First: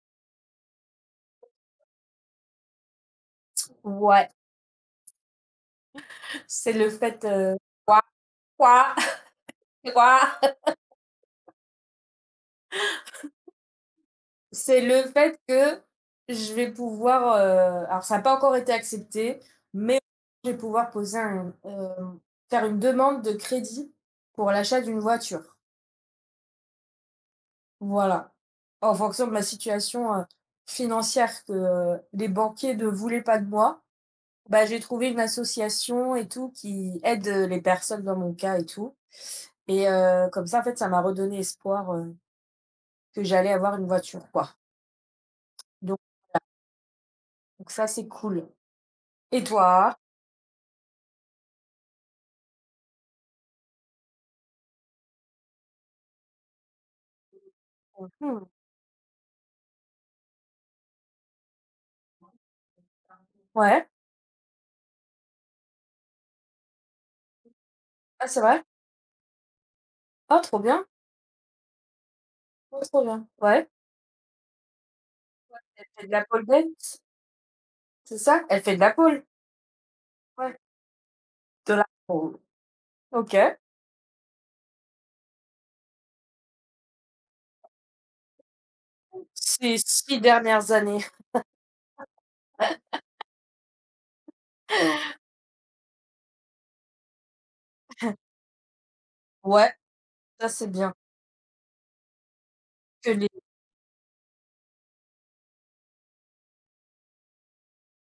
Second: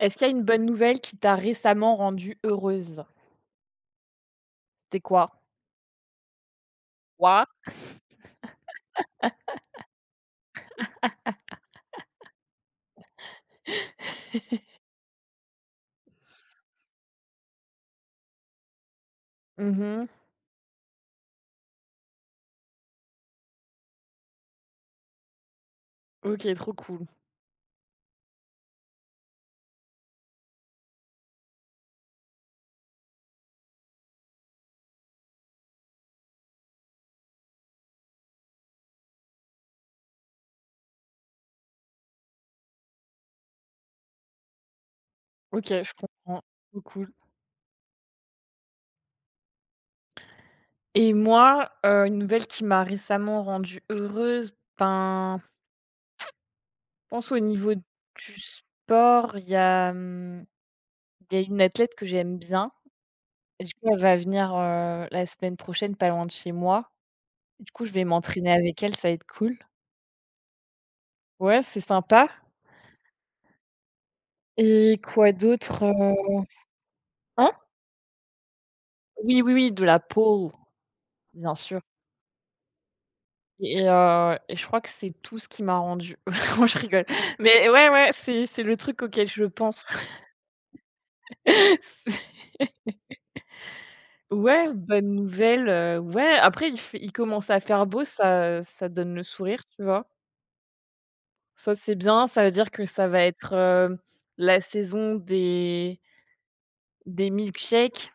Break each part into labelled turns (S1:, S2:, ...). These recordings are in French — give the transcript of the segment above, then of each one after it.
S1: Est-ce qu'il y a une bonne nouvelle qui t'a récemment rendue heureuse?
S2: Ouais,
S1: C'était quoi?
S2: c'est le fait,
S1: Quoi.
S2: quoi? Quoi? Quoi? C'est le fait que je vais pouvoir, alors ça a pas encore été accepté, mais
S1: Mmh.
S2: je vais pouvoir poser un, faire une demande de crédit pour l'achat d'une voiture.
S1: OK, trop cool.
S2: Voilà. En fonction de ma situation, financière que, les banquiers ne voulaient pas de moi, bah, j'ai trouvé une association et tout qui aide, les personnes dans mon cas et tout et comme ça en fait ça m'a redonné espoir, que j'allais avoir une voiture, quoi.
S1: OK, je comprends. Trop cool.
S2: Donc ça, c'est cool. Et toi?
S1: Et moi, une nouvelle qui m'a récemment rendue heureuse, ben, je pense au niveau du
S2: Mmh.
S1: sport, il y a une athlète que j'aime bien et du
S2: Ouais.
S1: coup, elle va venir, la semaine prochaine pas loin de chez moi. Du coup, je vais
S2: Ah, c'est
S1: m'entraîner
S2: vrai?
S1: avec elle, ça va être cool.
S2: Ah, trop bien.
S1: Ouais, c'est sympa
S2: Oh, trop bien. Ouais.
S1: et quoi d'autre,
S2: Elle fait de la
S1: heu?
S2: pole dance,
S1: Hein?
S2: c'est ça? Elle fait de la pole?
S1: Oui, oui, oui, de la peau.
S2: Ouais.
S1: Bien
S2: De
S1: sûr
S2: la pole. OK.
S1: et je crois que c'est tout ce qui m'a rendu non, je rigole, mais ouais, ouais, c'est le truc auquel je
S2: Ces
S1: pense.
S2: 6 dernières années.
S1: C'est ouais, bonne nouvelle, ouais, après il commence à faire beau, ça donne le sourire,
S2: Ouais,
S1: tu vois?
S2: ça, c'est bien.
S1: Ça, c'est bien, ça veut dire que ça
S2: Que
S1: va
S2: les.
S1: être la saison des milkshakes,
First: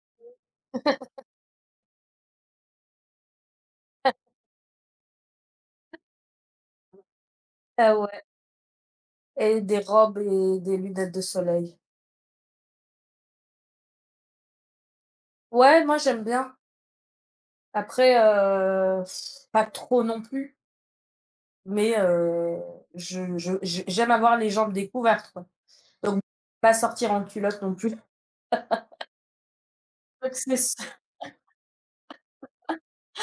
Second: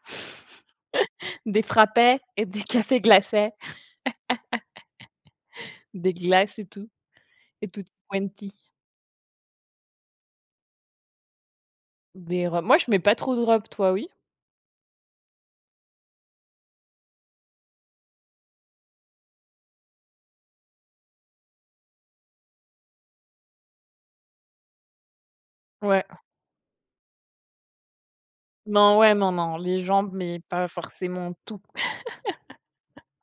S1: des frappés et des cafés glacés, des glaces et tout
S2: Ah, ouais,
S1: quanti,
S2: et des robes et des lunettes de soleil.
S1: des robes. Moi, je mets pas trop de robes, toi, oui?
S2: Ouais, moi, j'aime bien. Après, pas trop non plus, mais je j'aime avoir les jambes découvertes, quoi.
S1: Ouais.
S2: Donc pas sortir en culotte non plus.
S1: Non, ouais, non, non, les jambes,
S2: Donc
S1: mais
S2: c'est
S1: pas
S2: s
S1: forcément tout.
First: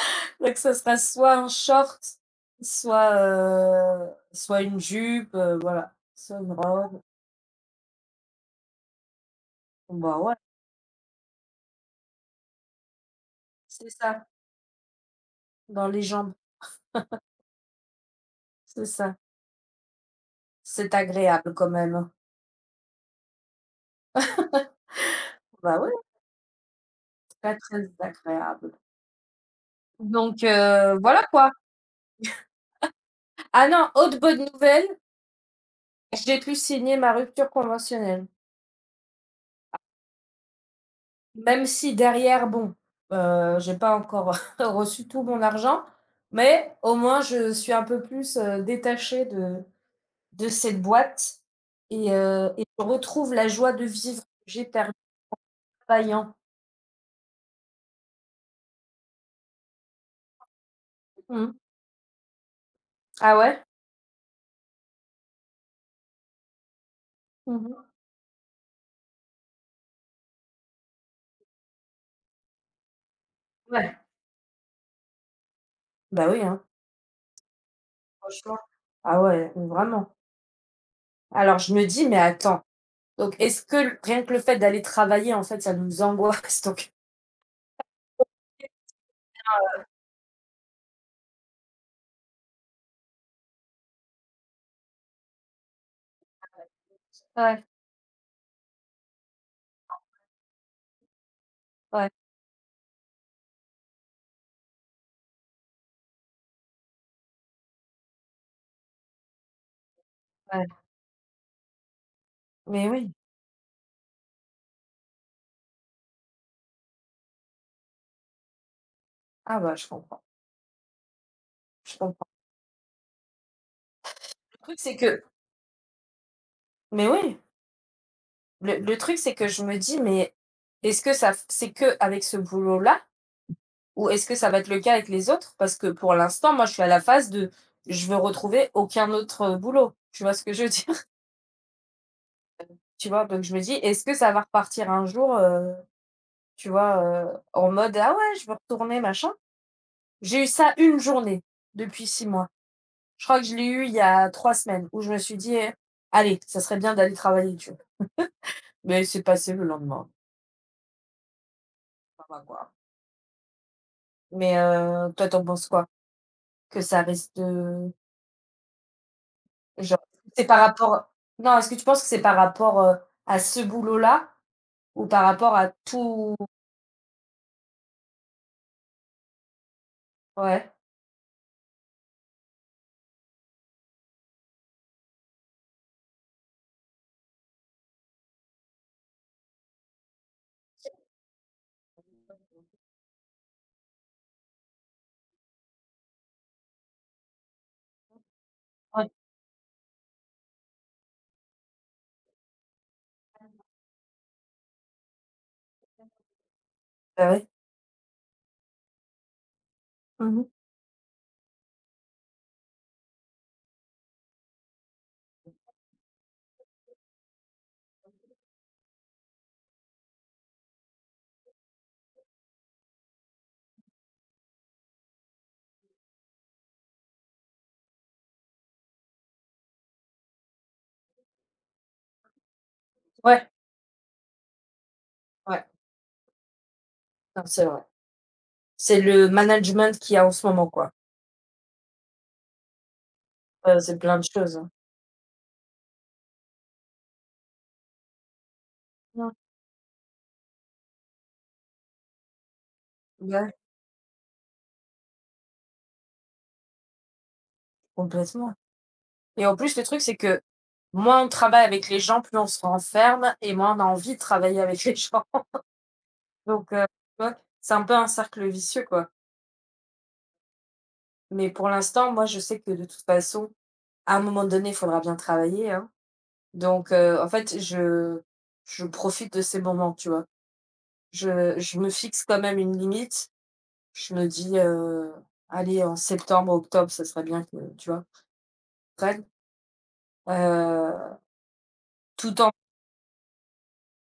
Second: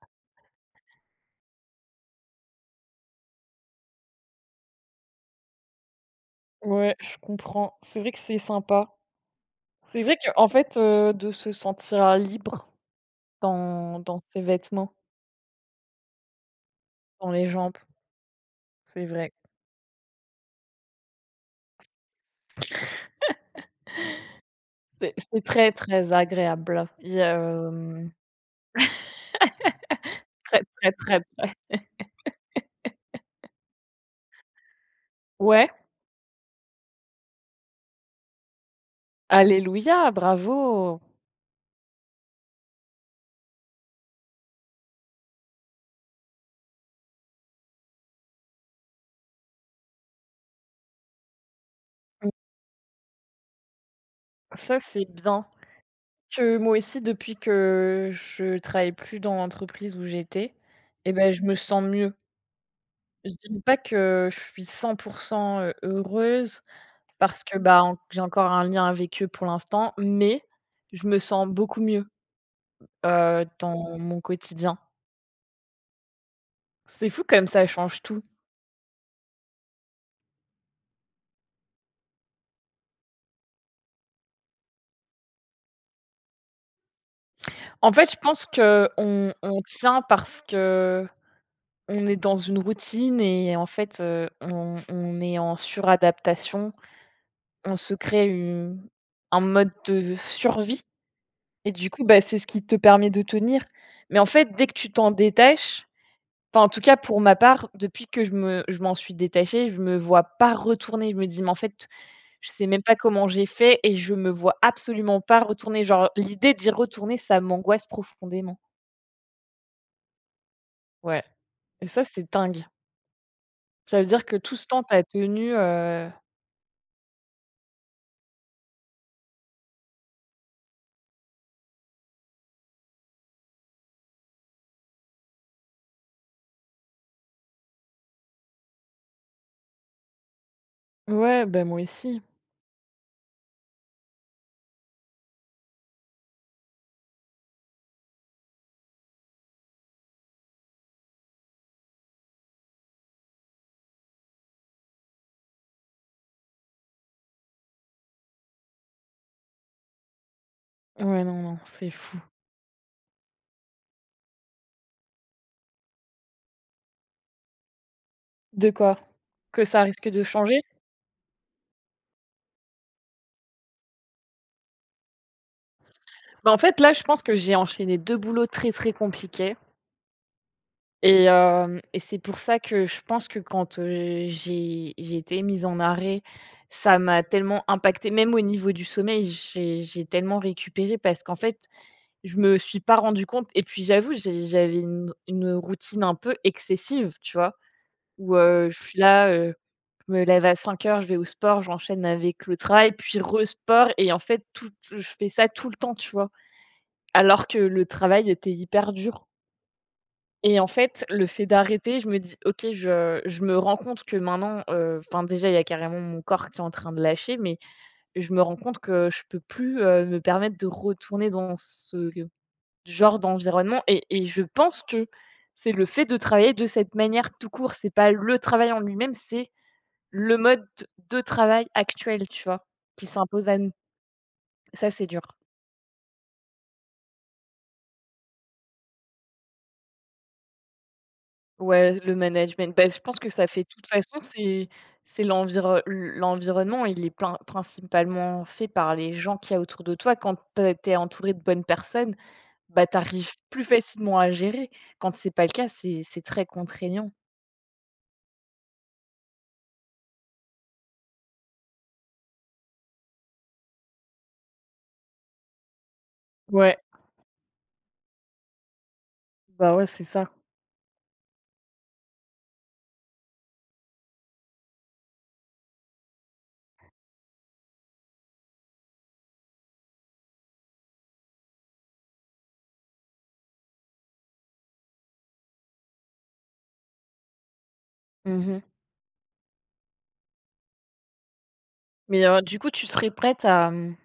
S2: Donc ce sera soit un short, soit, soit une jupe, voilà, soit une
S1: Ouais,
S2: robe.
S1: je comprends. C'est vrai que c'est sympa.
S2: Bon,
S1: C'est vrai
S2: bah,
S1: que
S2: ouais,
S1: en fait, de se sentir libre
S2: c'est
S1: dans
S2: ça,
S1: ses vêtements,
S2: dans les jambes,
S1: dans les jambes,
S2: c'est
S1: c'est
S2: ça.
S1: vrai.
S2: C'est agréable quand même.
S1: C'est très,
S2: Bah, ouais,
S1: très agréable. Il y a,
S2: très, très agréable. Donc,
S1: très, très, très,
S2: voilà quoi.
S1: très
S2: Ah non, autre bonne nouvelle,
S1: ouais,
S2: j'ai pu signer ma rupture conventionnelle.
S1: alléluia, bravo!
S2: Même si derrière, bon, j'ai pas encore reçu tout mon argent, mais au moins je suis un peu plus, détachée de cette boîte et
S1: Mmh,
S2: heu et je retrouve la joie de vivre que j'ai
S1: ça,
S2: perdue
S1: c'est bien.
S2: en travaillant.
S1: Que moi aussi, depuis que je travaille plus dans l'entreprise où j'étais et ben je
S2: Mmh.
S1: me sens mieux. Je
S2: Ah
S1: dirais
S2: ouais?
S1: pas que je suis 100 heureuse parce que, bah,
S2: Mmh.
S1: en j'ai encore un lien avec eux pour l'instant, mais je me sens beaucoup mieux,
S2: Ouais.
S1: dans mon quotidien.
S2: Bah oui, hein,
S1: C'est fou comme ça change tout.
S2: franchement. Ah ouais, vraiment. Alors je me dis: «Mais attends, donc est-ce que l rien que le fait d'aller travailler, en fait, ça nous angoisse?» Donc,
S1: En fait, je pense qu'on on tient parce qu'on est dans une routine et en fait, on est en suradaptation.
S2: ouais,
S1: On se crée u un mode de survie et du coup,
S2: ouais,
S1: bah, c'est ce qui te permet de tenir. Mais en fait, dès que tu t'en détaches, enfin, en tout cas, pour ma part, depuis que je m'en suis détachée, je me vois pas
S2: ouais.
S1: retourner. Je me dis: «Mais en fait, je sais même
S2: Mais
S1: pas
S2: oui.
S1: comment j'ai fait et je me vois absolument pas retourner». Genre, l'idée d'y retourner, ça m'angoisse profondément.
S2: Ah bah, je comprends,
S1: Ouais et
S2: je
S1: ça, c'est
S2: comprends.
S1: dingue. Ça veut dire que tout
S2: Le
S1: ce
S2: truc,
S1: temps,
S2: c'est
S1: t'as
S2: que,
S1: tenu,
S2: mais oui. Le truc, c'est que je me dis: «Mais est-ce que ça f c'est que avec ce boulot-là ou est-ce que ça va être le cas avec les autres?» parce que pour l'instant, moi, je suis à la phase de: «Je veux retrouver aucun autre, boulot». Tu vois ce que je veux dire?
S1: ouais, ben moi aussi.
S2: Tu vois? Donc je me dis: «Est-ce que ça va repartir un jour, tu vois, en mode: "Ah ouais, je veux retourner machin"?» J'ai eu ça une journée depuis 6 mois. Je crois que je l'ai eu il y a 3 semaines où je me suis dit: «Allez, ça serait bien d'aller travailler», tu vois? Mais c'est passé le lendemain,
S1: Ouais, non, non, c'est fou.
S2: ça va quoi. Mais toi, t'en penses quoi? Que ça reste,
S1: De quoi? Que ça
S2: genre,
S1: risque de
S2: c'est par
S1: changer?
S2: rapport, non, est-ce que tu penses que c'est par rapport, à ce boulot-là ou par rapport à tout,
S1: Bah, en fait, là, je pense que j'ai enchaîné 2 boulots très, très compliqués.
S2: ouais,
S1: Et hem et c'est pour ça que je pense que quand, j'ai été mise en arrêt, ça m'a tellement impacté. Même au niveau du sommeil, j'ai tellement récupéré parce qu'en fait, je me suis pas rendu compte et puis j'avoue, j'avais une routine un peu excessive, tu vois? Où, je suis
S2: ouais,
S1: là, je me lève à 5 heures, je vais au sport, j'enchaîne avec le travail, puis re-sport et en fait, tout je fais ça tout le temps, tu vois?
S2: bah,
S1: Alors
S2: ouais.
S1: que le travail était hyper dur.
S2: Mmh mh.
S1: Et en fait, le fait d'arrêter, je me dis: «OK, je me rends compte que maintenant, enfin, déjà, il y a carrément mon corps qui est en train de lâcher, mais je me rends compte que je peux plus, me permettre de retourner dans ce genre d'environnement et je pense que c'est le fait de travailler de cette manière tout court, c'est pas le travail en lui-même, c'est le mode de travail actuel, tu vois? Qui
S2: Ouais,
S1: s'impose à nous. Ça, c'est dur.
S2: ouais, non, c'est vrai. C'est le management qu'il y a en ce moment, quoi.
S1: Ouais, le management, bah, je pense que ça fait de toute
S2: C'est
S1: façon,
S2: plein de choses,
S1: c'est
S2: hein.
S1: c'est l'environnement, il est plein principalement fait par les
S2: Mmh.
S1: gens qu'il y a autour de toi. Quand tu es entouré de bonnes personnes, bah, tu arrives
S2: Ouais,
S1: plus facilement à gérer. Quand c'est pas le cas, c'est très contraignant.
S2: complètement, et en plus, le truc, c'est que moins on travaille avec les gens, plus on se renferme et moins on a envie de travailler avec les gens, donc
S1: Ouais,
S2: tu vois? C'est un peu un cercle vicieux, quoi,
S1: bah, ouais, c'est ça.
S2: mais pour l'instant, moi, je sais que de toute façon, à un moment donné, il faudra bien travailler, hein. Donc, en fait, je profite de ces moments, tu vois? Je me fixe quand même une limite. Je me dis, «Allez, en septembre, octobre, ça serait bien que», tu vois?
S1: Mmh.
S2: Prenne, heu,
S1: Mais
S2: tout en
S1: du coup, tu serais prête à,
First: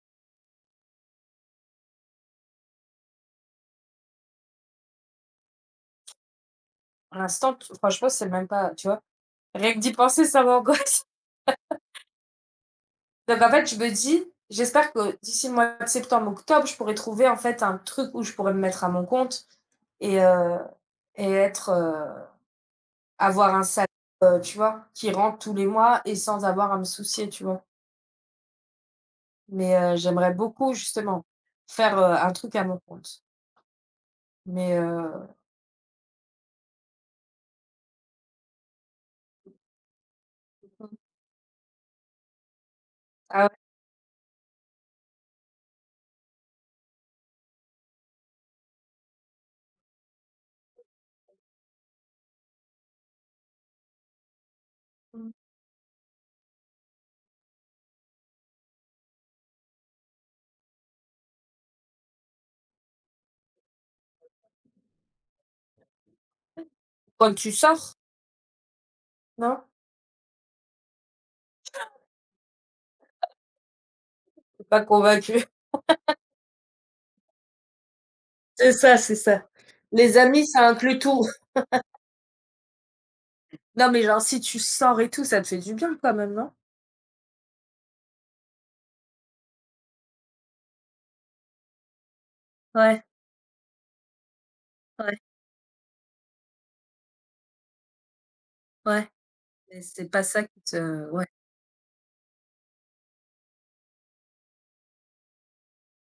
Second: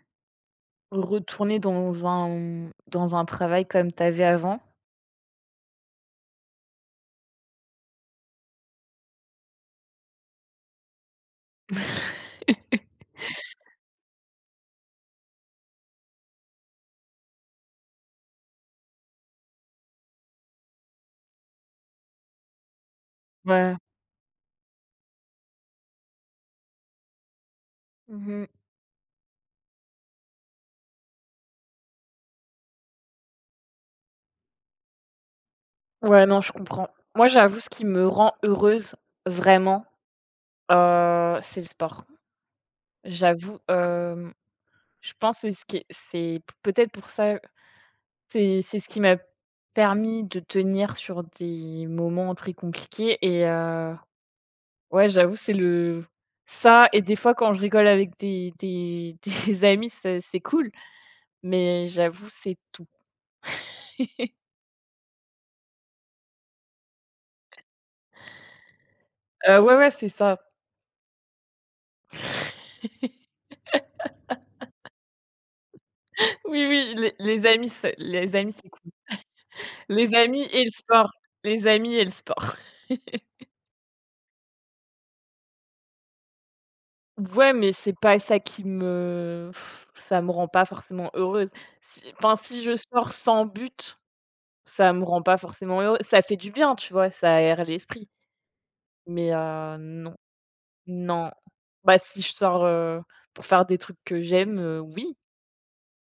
S1: retourner dans un travail comme tu avais avant?
S2: pour l'instant, t franchement, c'est même pas, tu vois? Rien que d'y penser, ça m'angoisse. Donc en fait, je me dis: «J'espère que d'ici le mois de septembre, octobre, je pourrai trouver, en fait, un truc où je pourrais me mettre à mon compte et heu, et être,» Avoir un
S1: Ouais.
S2: salaire, tu vois? Qui rentre tous les mois et sans avoir à me soucier, tu vois?
S1: Mmh.
S2: Mais, j'aimerais beaucoup justement faire, un truc à mon compte. Mais,
S1: Ouais, non, je comprends. Moi, j'avoue, ce qui me rend heureuse, vraiment,
S2: Mmh.
S1: C'est le sport.
S2: Ah ouais?
S1: J'avoue, je pense que ce qui est c'est peut-être pour ça, c'est ce qui m'a permis de tenir sur des moments très compliqués et ouais,
S2: Mmh.
S1: j'avoue, c'est le ça et des fois quand je rigole avec des des amis, c'est cool, mais j'avoue, c'est tout.
S2: Quand tu sors, non?
S1: Ouais, ouais, c'est ça.
S2: Tu es pas convaincue?
S1: Oui, oui, les amis, c'est les amis, c'est
S2: C'est
S1: cool.
S2: ça, c'est ça.
S1: Les
S2: Les
S1: amis
S2: amis,
S1: et
S2: ça
S1: le
S2: inclut
S1: sport.
S2: tout.
S1: Les amis et le sport.
S2: Non, mais genre si tu sors et tout, ça te fait du bien quand même, non?
S1: Ouais, mais c'est pas ça qui me ça me rend pas forcément heureuse. Si enfin, si je
S2: Ouais,
S1: sors sans but, ça me
S2: ouais,
S1: rend pas forcément heureux ça fait du bien, tu vois? Ça aère l'esprit,
S2: ouais.
S1: mais
S2: Mais c'est
S1: non,
S2: pas ça qui te, ouais.
S1: non. Bah, si je sors, pour faire des trucs que j'aime, oui.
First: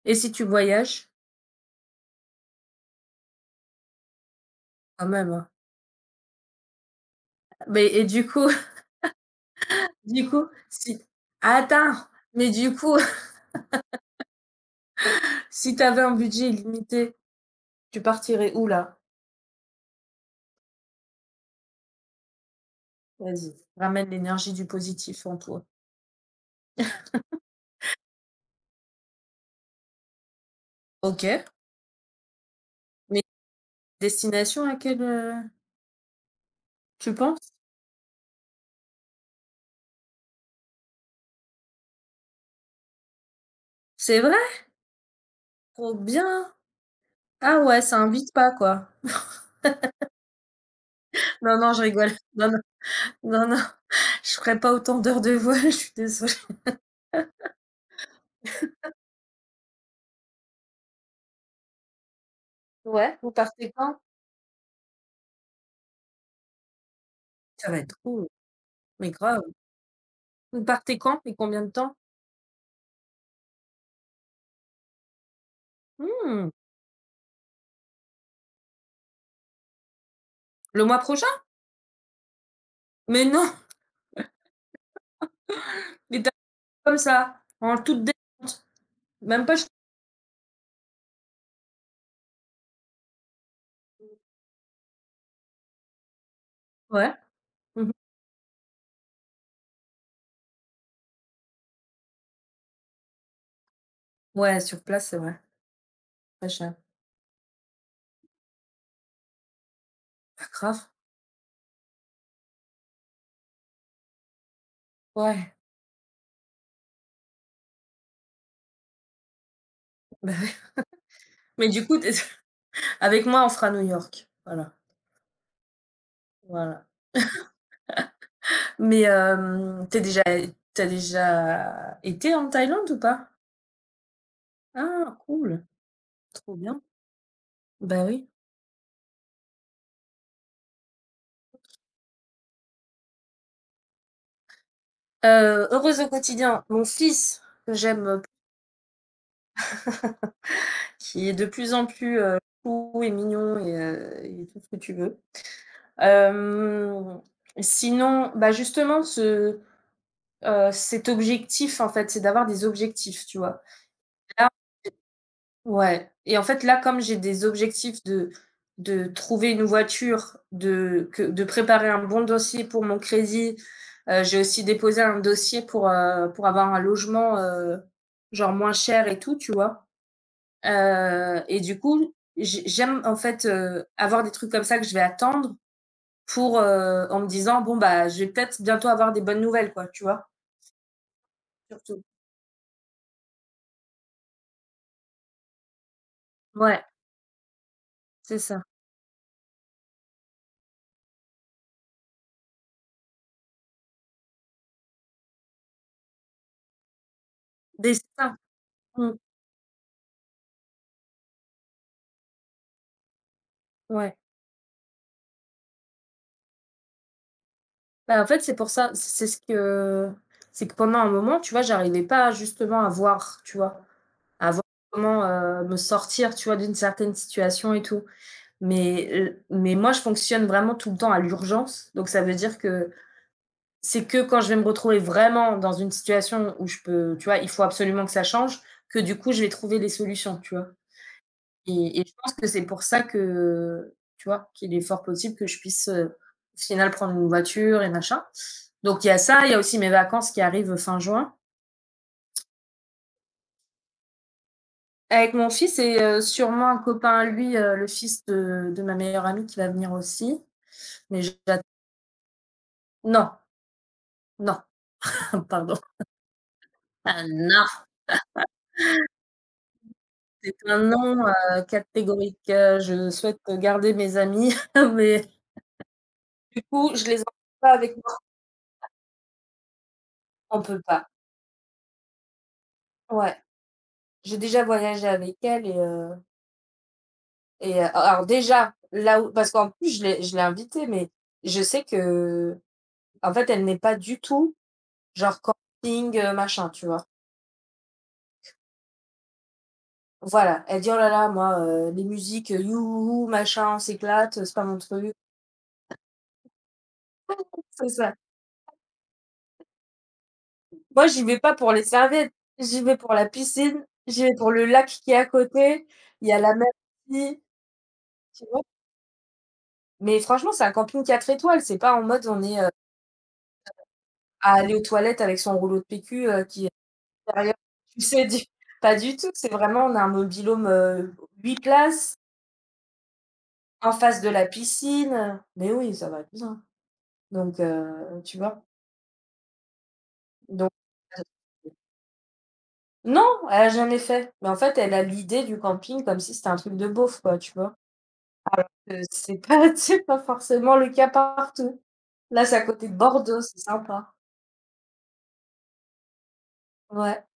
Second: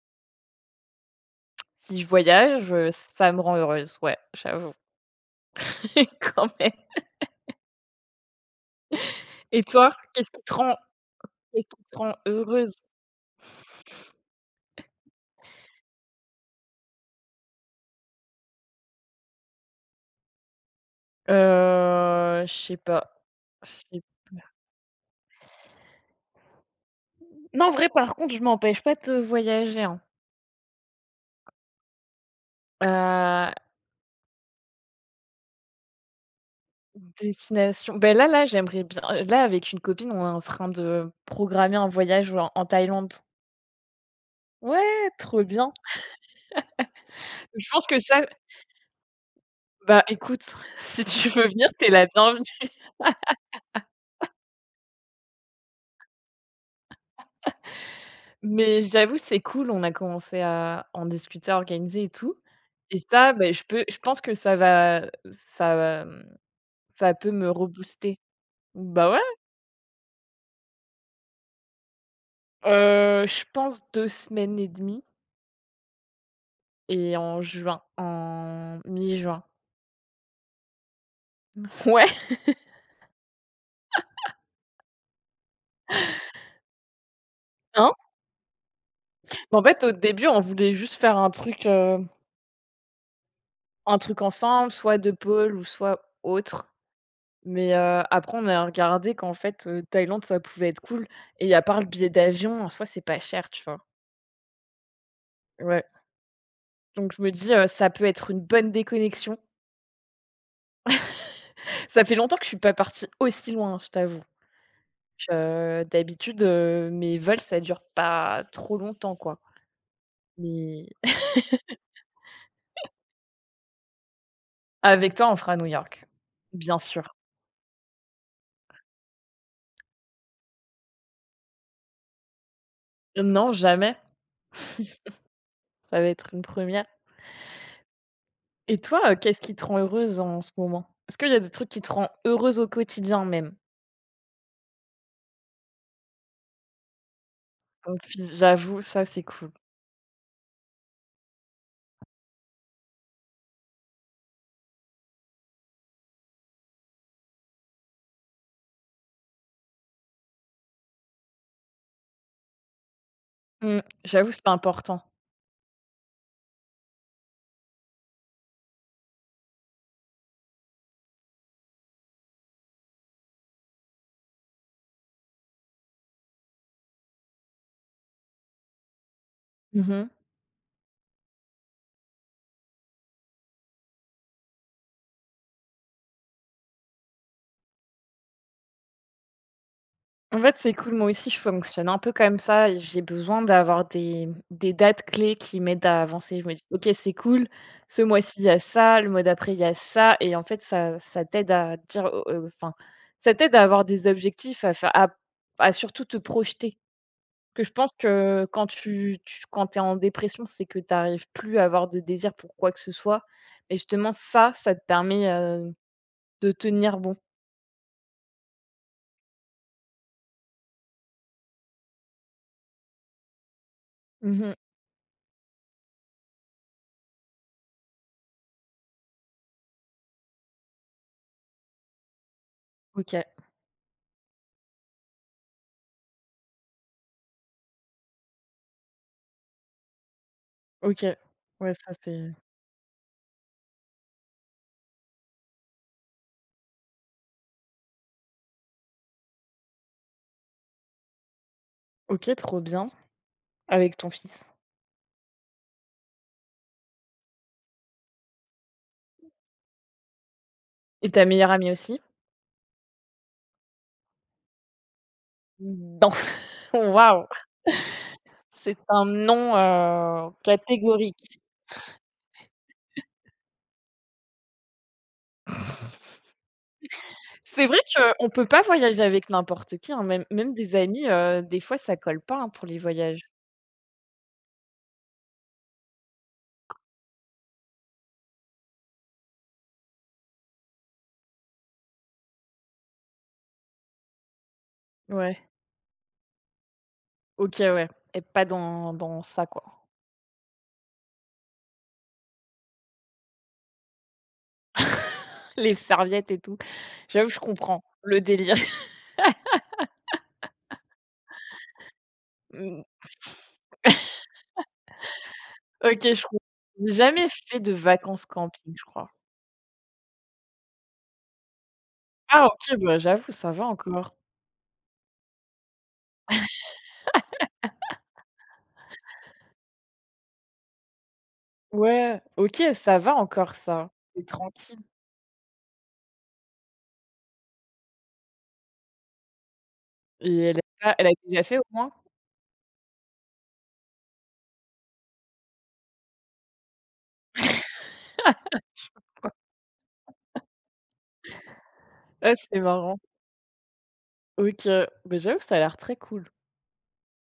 S2: Et si tu voyages?
S1: Si je voyage, ça me rend heureuse, ouais, j'avoue,
S2: Quand même, hein.
S1: quand même.
S2: Mais et du coup,
S1: Et toi,
S2: du coup, si
S1: qu'est-ce qui
S2: attends,
S1: te rend
S2: mais du
S1: heureuse?
S2: coup, si tu avais un budget illimité, tu partirais où là?
S1: Je sais pas.
S2: Vas-y,
S1: Je sais
S2: ramène l'énergie du positif en toi.
S1: non, en vrai, par contre, je m'empêche pas de voyager, hein.
S2: OK, mais
S1: Heu,
S2: destination à laquelle, tu penses?
S1: destination ben j'aimerais bien là, avec une copine, on est en train de programmer un voyage en Thaïlande.
S2: C'est vrai?
S1: Ouais, trop bien.
S2: Trop bien! Ah
S1: Je
S2: ouais,
S1: pense
S2: ça
S1: que ça
S2: invite pas quoi.
S1: Bah, écoute, si tu veux
S2: Non,
S1: venir,
S2: non, je
S1: tu es la
S2: rigole.
S1: bienvenue.
S2: Non, non, non, non, je ferai pas autant d'heures de vol, je suis désolée.
S1: Mais j'avoue, c'est cool, on a commencé à en discuter, à organiser et tout. Et
S2: Ouais, vous
S1: ça, beh,
S2: partez quand?
S1: je pense que ça va, mmh, ça peut me
S2: Ça va être
S1: rebooster.
S2: cool,
S1: Bah,
S2: mais
S1: ouais,
S2: grave. Vous partez quand et combien de temps?
S1: je pense 2 semaines et demie
S2: Mmh,
S1: et en juin, en mi-juin.
S2: le mois prochain?
S1: Ouais,
S2: Mais non, mais tu, comme ça, en
S1: hein?
S2: toute dé, même pas
S1: En
S2: ch,
S1: fait, au début, on voulait juste faire un truc ensemble, soit de pôle ou soit autre.
S2: ouais.
S1: Mais,
S2: Mmh.
S1: après on a regardé qu'en fait, Thaïlande, ça pouvait être cool et à part le billet d'avion, en soi, c'est pas cher, tu vois?
S2: Ouais, sur place, c'est vrai,
S1: Ouais.
S2: pas cher.
S1: Donc je me dis, ça peut être une bonne déconnexion.
S2: Ah, grave,
S1: Ça fait longtemps que je suis pas partie aussi loin, je t'avoue.
S2: ouais,
S1: Je d'habitude, mes vols, ça dure pas trop longtemps, quoi.
S2: bah, ouais.
S1: Mais
S2: Mais du coup, tu avec moi, on fera New York. Voilà,
S1: avec toi, on fera New York, bien
S2: voilà.
S1: sûr.
S2: Mais tu déjà t'as déjà été en Thaïlande ou pas?
S1: Non, jamais,
S2: Ah cool,
S1: ça va être une
S2: trop bien.
S1: première.
S2: Bah oui.
S1: Et toi, qu'est-ce qui te rend heureuse en ce moment? Est-ce qu'il y a des trucs qui te rendent heureuse au quotidien même?
S2: Heureuse au quotidien, mon fils que
S1: Donc
S2: j'aime
S1: fis j'avoue, ça c'est cool.
S2: qui est de plus en plus, chou et mignon et il tout ce que tu veux. Hem, sinon, bah, justement ce, cet objectif en fait, c'est d'avoir des objectifs, tu vois?
S1: Mmh. J'avoue, c'est important.
S2: Ouais, et en fait, là, comme j'ai des objectifs de trouver une voiture, de préparer un bon dossier pour mon crédit, j'ai aussi déposé un dossier pour, pour avoir un logement, genre moins cher et tout, tu vois?
S1: Mmh.
S2: Et du coup, j'aime en fait, avoir des trucs comme ça que je vais attendre pour, en me disant: «Bon, bah, je vais peut-être bientôt avoir des bonnes nouvelles», quoi, tu vois?
S1: En fait, c'est cool, moi aussi je fonctionne un
S2: Surtout.
S1: peu comme ça et j'ai besoin d'avoir des dates clés qui m'aident à avancer. Je me dis:
S2: Ouais,
S1: «OK, c'est cool, ce mois-ci
S2: c'est
S1: il y a
S2: ça.
S1: ça, le mois d'après il y a ça» et en fait ça t'aide à dire, enfin, ça t'aide à avoir des objectifs, à faire à surtout te projeter. Que je pense
S2: Des ça.
S1: que quand
S2: Mmh,
S1: tu tu quand t'es en dépression, c'est que t'arrives plus à avoir de désir pour quoi que ce soit et justement
S2: ouais.
S1: ça, ça te permet, de tenir bon.
S2: Bah, en fait, c'est pour ça. C'est ce que c'est que pendant un moment, tu vois, j'arrivais pas justement à voir, tu vois? À
S1: Mmh.
S2: voir comment, me sortir, tu vois, d'une certaine situation et tout. Mais moi, je fonctionne vraiment tout le temps à l'urgence. Donc ça veut dire que
S1: OK,
S2: c'est que quand je vais me retrouver vraiment dans une situation où je peux, tu vois, il faut absolument que ça change, que du coup, je vais trouver les solutions, tu vois?
S1: OK. Ouais, ça
S2: Et je
S1: c'est
S2: pense que c'est pour ça que, tu vois, qu'il est fort possible que je puisse, au final prendre une voiture et machin. Donc il y a ça, il y a aussi mes vacances qui arrivent fin juin
S1: OK, trop bien, avec ton fils
S2: avec mon fils et sûrement un copain à lui, le fils de ma meilleure amie qui va venir aussi.
S1: et
S2: Mais
S1: ta meilleure
S2: j'att
S1: amie aussi?
S2: non, non, pardon.
S1: Non.
S2: Ah
S1: Waouh!
S2: non,
S1: C'est un non,
S2: c'est un non,
S1: catégorique.
S2: catégorique. Je souhaite garder mes amis, mais du coup, je les emmène
S1: C'est
S2: pas
S1: vrai
S2: avec moi.
S1: qu'on peut pas voyager avec n'importe qui, hein, même même
S2: On
S1: des
S2: peut
S1: amis,
S2: pas.
S1: des fois ça colle pas, hein, pour les voyages.
S2: Ouais. J'ai déjà voyagé avec elle. Alors déjà, là où parce qu'en plus je l'ai invitée, mais je sais que, en fait, elle n'est pas du tout
S1: Ouais.
S2: genre camping, machin, tu vois?
S1: OK, ouais et pas dans ça, quoi.
S2: Voilà, elle dit: «Oh là là, moi, les musiques, youhou, machin, on s'éclate, c'est pas mon truc».
S1: Les serviettes et tout. J'avoue, je comprends
S2: C'est ça.
S1: le délire.
S2: Moi, j'y vais pas pour les serviettes, j'y
S1: Mmh.
S2: vais pour la piscine, j'y vais pour le lac qui est à côté,
S1: OK, je
S2: il y a
S1: comprends.
S2: la mer
S1: J'ai jamais
S2: aussi,
S1: fait de vacances
S2: tu vois?
S1: camping, je crois.
S2: Mais franchement, c'est un camping 4 étoiles, c'est pas en mode on
S1: Ah
S2: est,
S1: OK, bah, j'avoue, ça va encore.
S2: à aller aux toilettes avec son rouleau de PQ, qui sérieux? Tu sais du pas du tout, c'est vraiment on a un mobil-home, 8 places,
S1: Ouais, OK, ça va encore ça.
S2: en face
S1: C'est
S2: de la
S1: tranquille
S2: piscine, mais oui, ça va être bien, donc tu vois?
S1: et elle
S2: Donc
S1: a elle a déjà fait au moins?
S2: non, elle a jamais fait, mais en fait, elle a l'idée du camping comme si c'était un truc de beauf quoi, tu vois? Alors que c'est pas c'est pas forcément le cas partout.
S1: Ah,
S2: Là, c'est
S1: c'est
S2: à côté de
S1: marrant.
S2: Bordeaux, c'est sympa.
S1: OK, bah, j'avoue, ça a l'air très cool.
S2: Ouais.